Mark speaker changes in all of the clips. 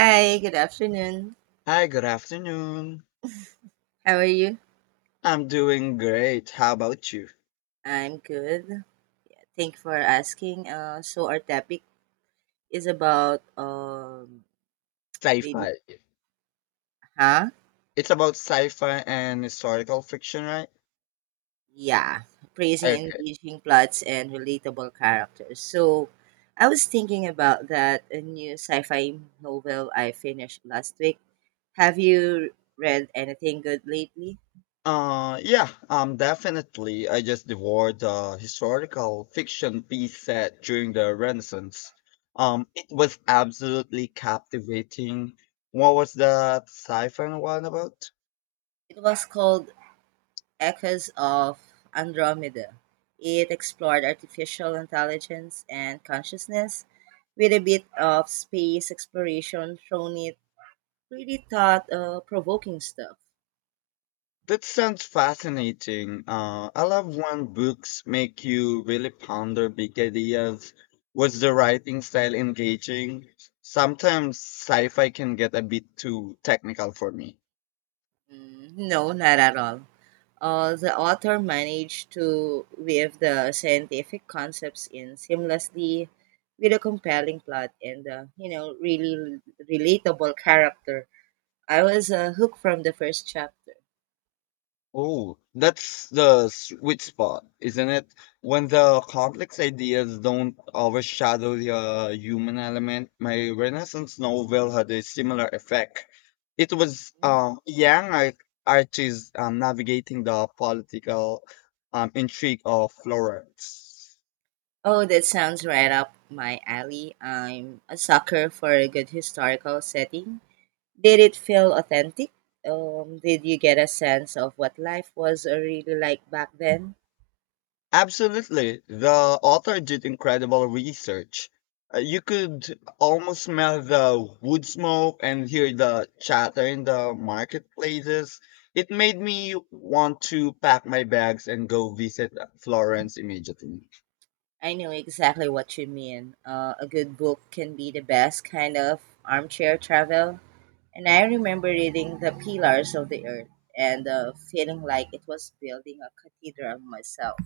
Speaker 1: Hi, good afternoon.
Speaker 2: Hi, good afternoon.
Speaker 1: How are you?
Speaker 2: I'm doing great. How about you?
Speaker 1: I'm good. Thank you for asking. So our topic is about daily,
Speaker 2: Sci-fi.
Speaker 1: huh?
Speaker 2: It's about sci-fi and historical fiction, right?
Speaker 1: Yeah, praising
Speaker 2: Okay.
Speaker 1: engaging plots and relatable characters. So I was thinking about that a new sci-fi novel I finished last week. Have you read anything good lately?
Speaker 2: Yeah, Definitely. I just devoured the historical fiction piece set during the Renaissance. It was absolutely captivating. What was the sci-fi one about?
Speaker 1: It was called Echoes of Andromeda. It explored artificial intelligence and consciousness with a bit of space exploration thrown it pretty thought provoking stuff.
Speaker 2: That sounds fascinating. I love when books make you really ponder big ideas. Was the writing style engaging? Sometimes sci fi can get a bit too technical for me.
Speaker 1: Mm, no, not at all. The author managed to weave the scientific concepts in seamlessly with a compelling plot and really relatable character. I was hooked from the first chapter.
Speaker 2: Oh, that's the sweet spot, isn't it? When the complex ideas don't overshadow the human element. My Renaissance novel had a similar effect. It was young artists navigating the political intrigue of Florence.
Speaker 1: Oh, that sounds right up my alley. I'm a sucker for a good historical setting. Did it feel authentic? Did you get a sense of what life was really like back then?
Speaker 2: Absolutely. The author did incredible research. You could almost smell the wood smoke and hear the chatter in the marketplaces. It made me want to pack my bags and go visit Florence immediately.
Speaker 1: I know exactly what you mean. A good book can be the best kind of armchair travel. And I remember reading The Pillars of the Earth and feeling like it was building a cathedral myself.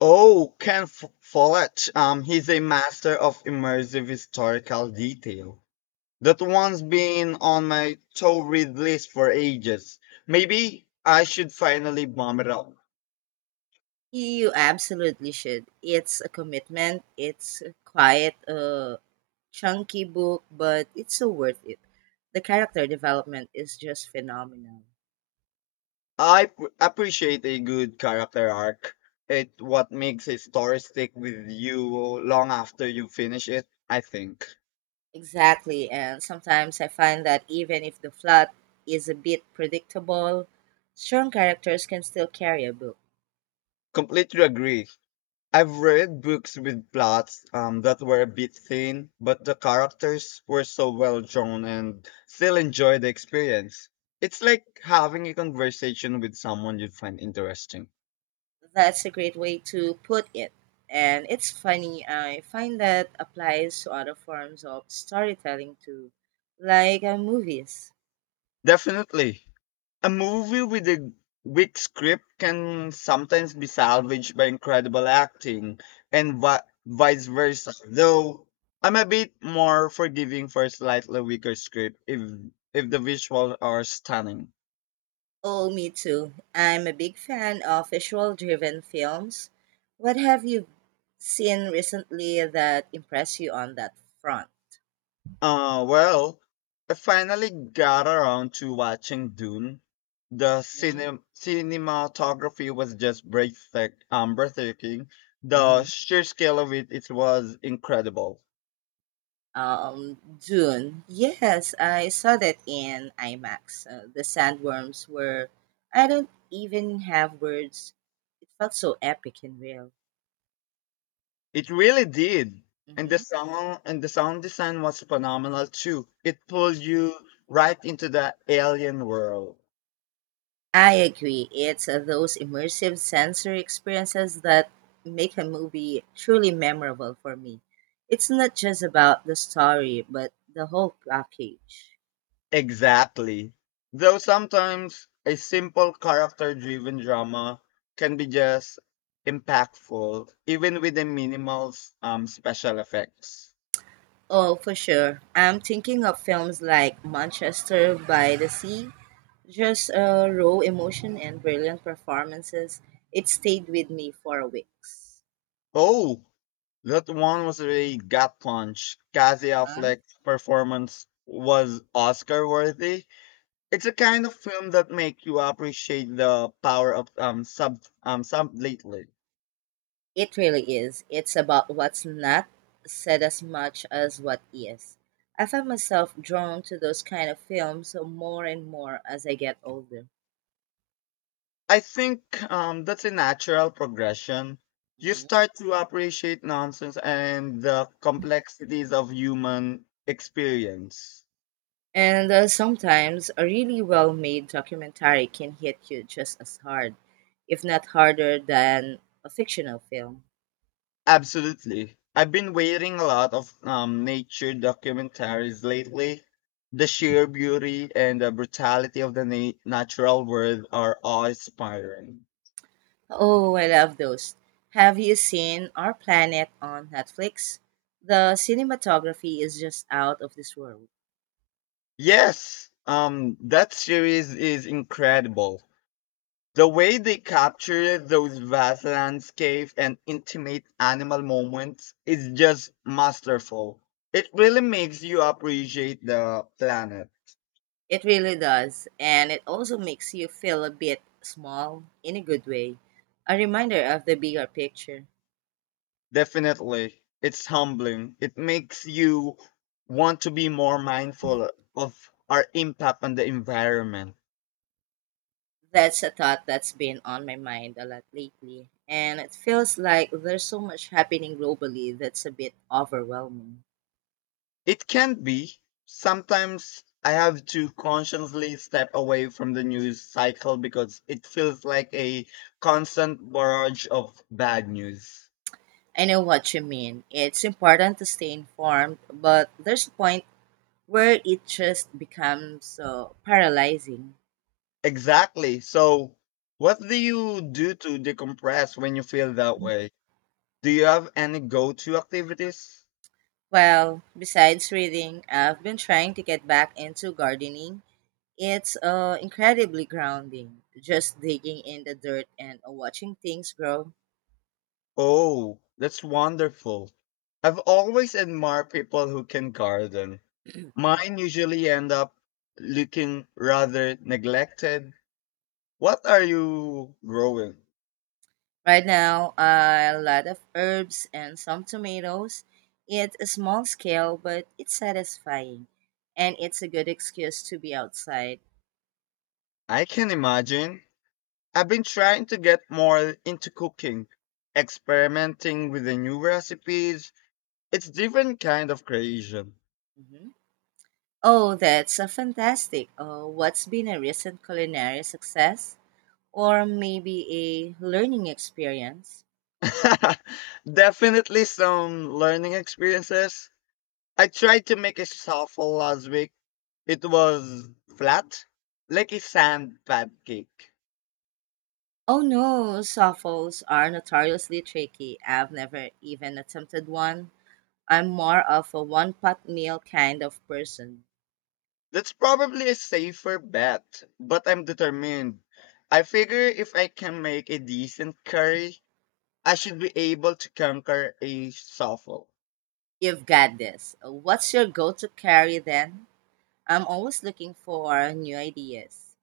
Speaker 2: Oh, Ken Follett. He's a master of immersive historical detail. That one's been on my to read list for ages. Maybe I should finally bomb it up.
Speaker 1: You absolutely should. It's a commitment. It's quiet. Chunky book, but it's so worth it. The character development is just phenomenal.
Speaker 2: I appreciate a good character arc. It what makes a story stick with you long after you finish it, I think.
Speaker 1: Exactly, and sometimes I find that even if the plot is a bit predictable, strong characters can still carry a book.
Speaker 2: Completely agree. I've read books with plots that were a bit thin, but the characters were so well drawn and still enjoy the experience. It's like having a conversation with someone you find interesting.
Speaker 1: That's a great way to put it. And it's funny, I find that applies to other forms of storytelling too, like movies.
Speaker 2: Definitely. A movie with a weak script can sometimes be salvaged by incredible acting and vice versa. Though I'm a bit more forgiving for a slightly weaker script if the visuals are stunning.
Speaker 1: Oh, me too. I'm a big fan of visual driven films. What have you seen recently that impressed you on that front?
Speaker 2: Well, I finally got around to watching Dune. The
Speaker 1: Hmm?
Speaker 2: cinematography was just breathtaking. The
Speaker 1: Mhm.
Speaker 2: sheer scale of it, was incredible.
Speaker 1: Dune. Yes, I saw that in IMAX. The sandworms were, I don't even have words. It felt so epic and real.
Speaker 2: It really did. And the
Speaker 1: Hmm.
Speaker 2: song and the sound design was phenomenal too. It pulled you right into the alien world.
Speaker 1: I agree. It's those immersive sensory experiences that make a movie truly memorable for me. It's not just about the story, but the whole package.
Speaker 2: Exactly. Though sometimes a simple character driven drama can be just impactful, even with the minimal special effects.
Speaker 1: Oh, for sure. I'm thinking of films like Manchester by the Sea. Just raw emotion and brilliant performances. It stayed with me for weeks.
Speaker 2: Oh, that one was really gut punch. Cassie
Speaker 1: Huh?
Speaker 2: Affleck's performance was Oscar worthy. It's a kind of film that make you appreciate the power of sub lately.
Speaker 1: It really is. It's about what's not said as much as what is. I find myself drawn to those kind of films more and more as I get older.
Speaker 2: I think that's a natural progression. You
Speaker 1: Mhm.
Speaker 2: start to appreciate nonsense and the complexities of human experience.
Speaker 1: And sometimes a really well made documentary can hit you just as hard, if not harder, than a fictional film.
Speaker 2: Absolutely. I've been watching a lot of nature documentaries lately. The sheer beauty and the brutality of the natural world are awe-inspiring.
Speaker 1: Oh, I love those. Have you seen Our Planet on Netflix? The cinematography is just out of this world.
Speaker 2: Yes, that series is incredible. The way they capture those vast landscapes and intimate animal moments is just masterful. It really makes you appreciate the planet.
Speaker 1: It really does, and it also makes you feel a bit small in a good way, a reminder of the bigger picture.
Speaker 2: Definitely. It's humbling. It makes you want to be more mindful of our impact on the environment.
Speaker 1: That's a thought that's been on my mind a lot lately, and it feels like there's so much happening globally that's a bit overwhelming.
Speaker 2: It can be. Sometimes I have to consciously step away from the news cycle because it feels like a constant barrage of bad news.
Speaker 1: I know what you mean. It's important to stay informed, but there's a point where it just becomes so paralyzing.
Speaker 2: Exactly. So, what do you do to decompress when you feel that way? Do you have any go to activities?
Speaker 1: Well, besides reading, I've been trying to get back into gardening. It's incredibly grounding, just digging in the dirt and watching things grow.
Speaker 2: Oh, that's wonderful. I've always admired people who can garden. Mine usually end up looking rather neglected. What are you growing?
Speaker 1: Right now, a lot of herbs and some tomatoes. It's a small scale, but it's satisfying, and it's a good excuse to be outside.
Speaker 2: I can imagine. I've been trying to get more into cooking, experimenting with the new recipes. It's different kind of creation.
Speaker 1: Mhm. Oh, that's a fantastic. What's been a recent culinary success, or maybe a learning experience?
Speaker 2: Definitely some learning experiences. I tried to make a souffle last week. It was flat, like a sand pancake.
Speaker 1: Oh no, softballs are notoriously tricky. I've never even attempted one. I'm more of a one pot meal kind of person.
Speaker 2: That's probably a safer bet, but I'm determined. I figure if I can make a decent curry, I should be able to conquer a southall.
Speaker 1: You've got this. What's your go to carry then? I'm always looking for new ideas.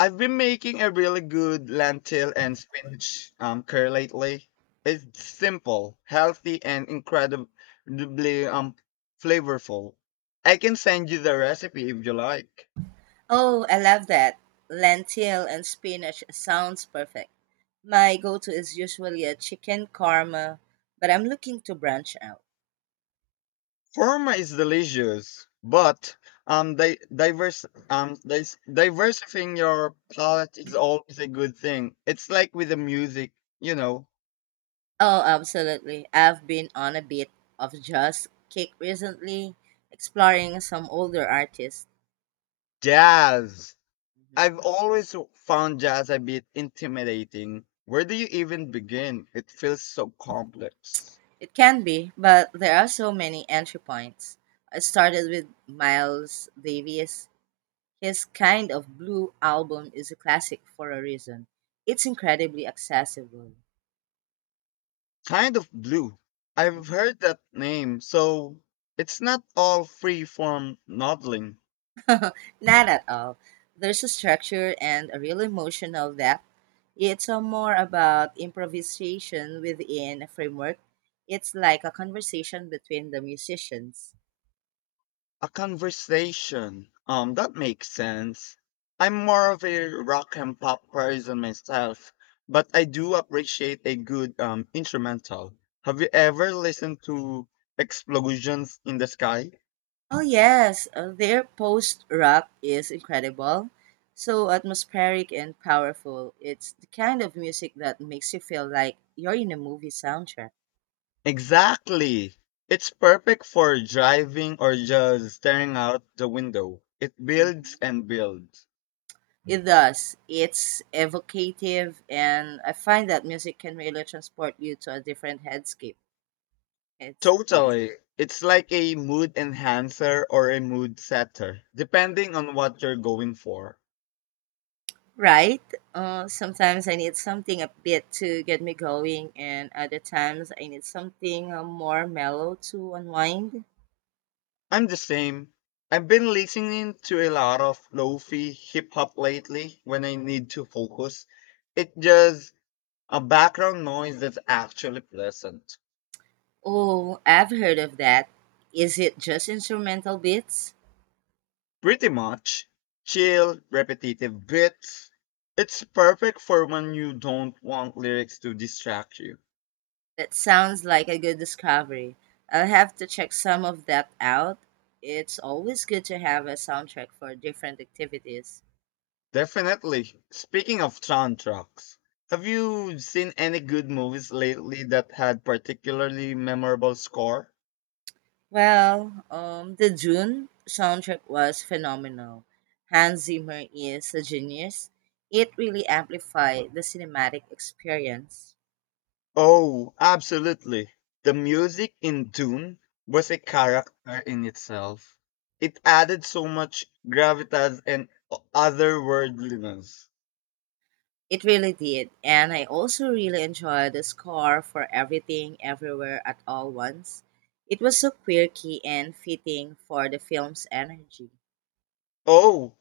Speaker 2: I've been making a really good lentil and spinach curry lately. It's simple, healthy, and incredibly flavorful. I can send you the recipe if you like.
Speaker 1: Oh, I love that. Lentil and spinach sounds perfect. My go to is usually a chicken karma, but I'm looking to branch out.
Speaker 2: Korma is delicious, but diversifying your palate is always a good thing. It's like with the music, you know,
Speaker 1: Oh, absolutely. I've been on a bit of just kick recently, exploring some older artists.
Speaker 2: jazz.
Speaker 1: Mhm.
Speaker 2: I've always found jazz a bit intimidating. Where do you even begin? It feels so complex.
Speaker 1: It can be, but there are so many entry points. I started with Miles Davis. His Kind of Blue album is a classic for a reason. It's incredibly accessible.
Speaker 2: Kind of blue. I've
Speaker 1: Mhm.
Speaker 2: heard that name, so it's not all free form noddling.
Speaker 1: Not at all. There's a structure and a real emotional depth. It's a more about improvisation within a framework. It's like a conversation between the musicians.
Speaker 2: A conversation. That makes sense. I'm more of a rock and pop person myself, but I do appreciate a good instrumental. Have you ever listened to Explosions in the Sky?
Speaker 1: Oh yes, their post rock is incredible. So atmospheric and powerful. It's the kind of music that makes you feel like you're in a movie soundtrack.
Speaker 2: Exactly. It's perfect for driving or just staring out the window. It builds
Speaker 1: Mhm.
Speaker 2: and builds.
Speaker 1: It does. It's evocative, and I find that music can really transport you to a different headscape. Headspace.
Speaker 2: Totally. It's like a mood enhancer or a mood setter, depending on what you're going for.
Speaker 1: Right? Sometimes I need something a bit to get me going, and other times I need something more mellow to unwind.
Speaker 2: I'm the same. I've been listening to a lot of lofi hip hop lately when I need to focus. It's just a background noise that's actually pleasant.
Speaker 1: Oh, I've heard of that. Is it just instrumental beats?
Speaker 2: Pretty much. Chill, repetitive bits. It's perfect for when you don't want lyrics to distract you.
Speaker 1: That sounds like a good discovery. I'll have to check some of that out. It's always good to have a soundtrack for different activities.
Speaker 2: Definitely. Speaking of soundtracks, have you seen any good movies lately that had particularly memorable score?
Speaker 1: Well, the Dune soundtrack was phenomenal. Hans Zimmer is a genius. It really amplified the cinematic experience.
Speaker 2: Oh, absolutely. The music in Dune was a
Speaker 1: Mm-hmm.
Speaker 2: character in itself. It added so much gravitas and otherworldliness.
Speaker 1: It really did. And I also really enjoyed the score for Everything Everywhere at All Once. It was so quirky and fitting for the film's energy.
Speaker 2: Oh,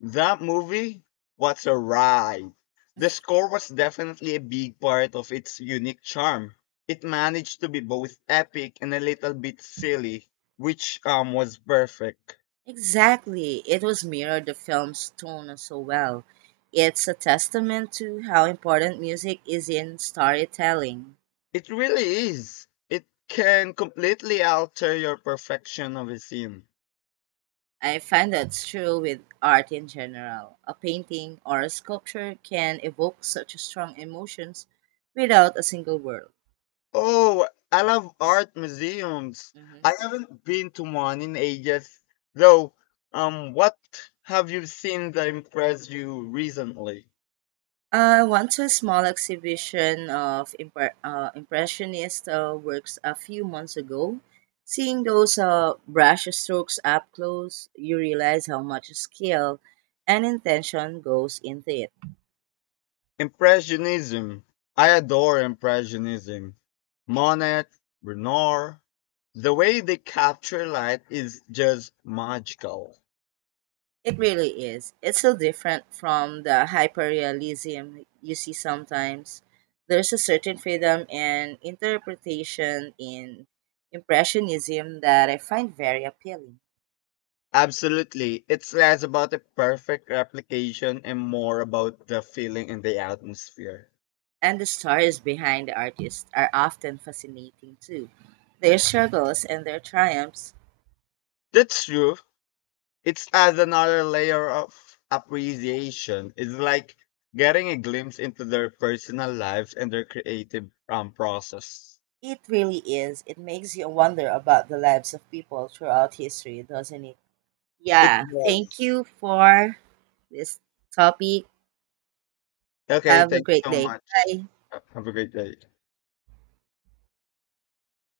Speaker 2: that movie. What's a ride. The score was definitely a big part of its unique charm. It managed to be both epic and a little bit silly, which was perfect.
Speaker 1: Exactly. It was mirrored the film's tone so well. It's a testament to how important music is in storytelling.
Speaker 2: It really is. It can completely alter your perfection of a scene.
Speaker 1: I find that's true with art in general. A painting or a sculpture can evoke such strong emotions without a single word.
Speaker 2: Oh, I love art museums.
Speaker 1: Mhm.
Speaker 2: I haven't been to one in ages. Though, what have you seen that impressed you recently?
Speaker 1: I went to a small exhibition of impressionist works a few months ago. Seeing those brush strokes up close, you realize how much skill and intention goes into it.
Speaker 2: Impressionism. I adore Impressionism. Monet, Renoir. The way they capture light is just magical.
Speaker 1: It really is. It's so different from the hyperrealism you see sometimes. There's a certain freedom and interpretation in impressionism that I find very appealing.
Speaker 2: Absolutely. It's less about the perfect replication and more about the feeling and the admosphere.
Speaker 1: And the stories behind the artists are often fascinating too. Their struggles and their triumphs.
Speaker 2: That's true. It adds another layer of appreciation. It's like getting a glimpse into their personal lives and their creative process.
Speaker 1: It really is. It makes you wonder about the lives of people throughout history, doesn't it?
Speaker 2: It
Speaker 1: Yeah.
Speaker 2: was.
Speaker 1: Thank you for this topic.
Speaker 2: Okay,
Speaker 1: Have a
Speaker 2: thanks
Speaker 1: great
Speaker 2: so
Speaker 1: day.
Speaker 2: much.
Speaker 1: Bye.
Speaker 2: Have a great day.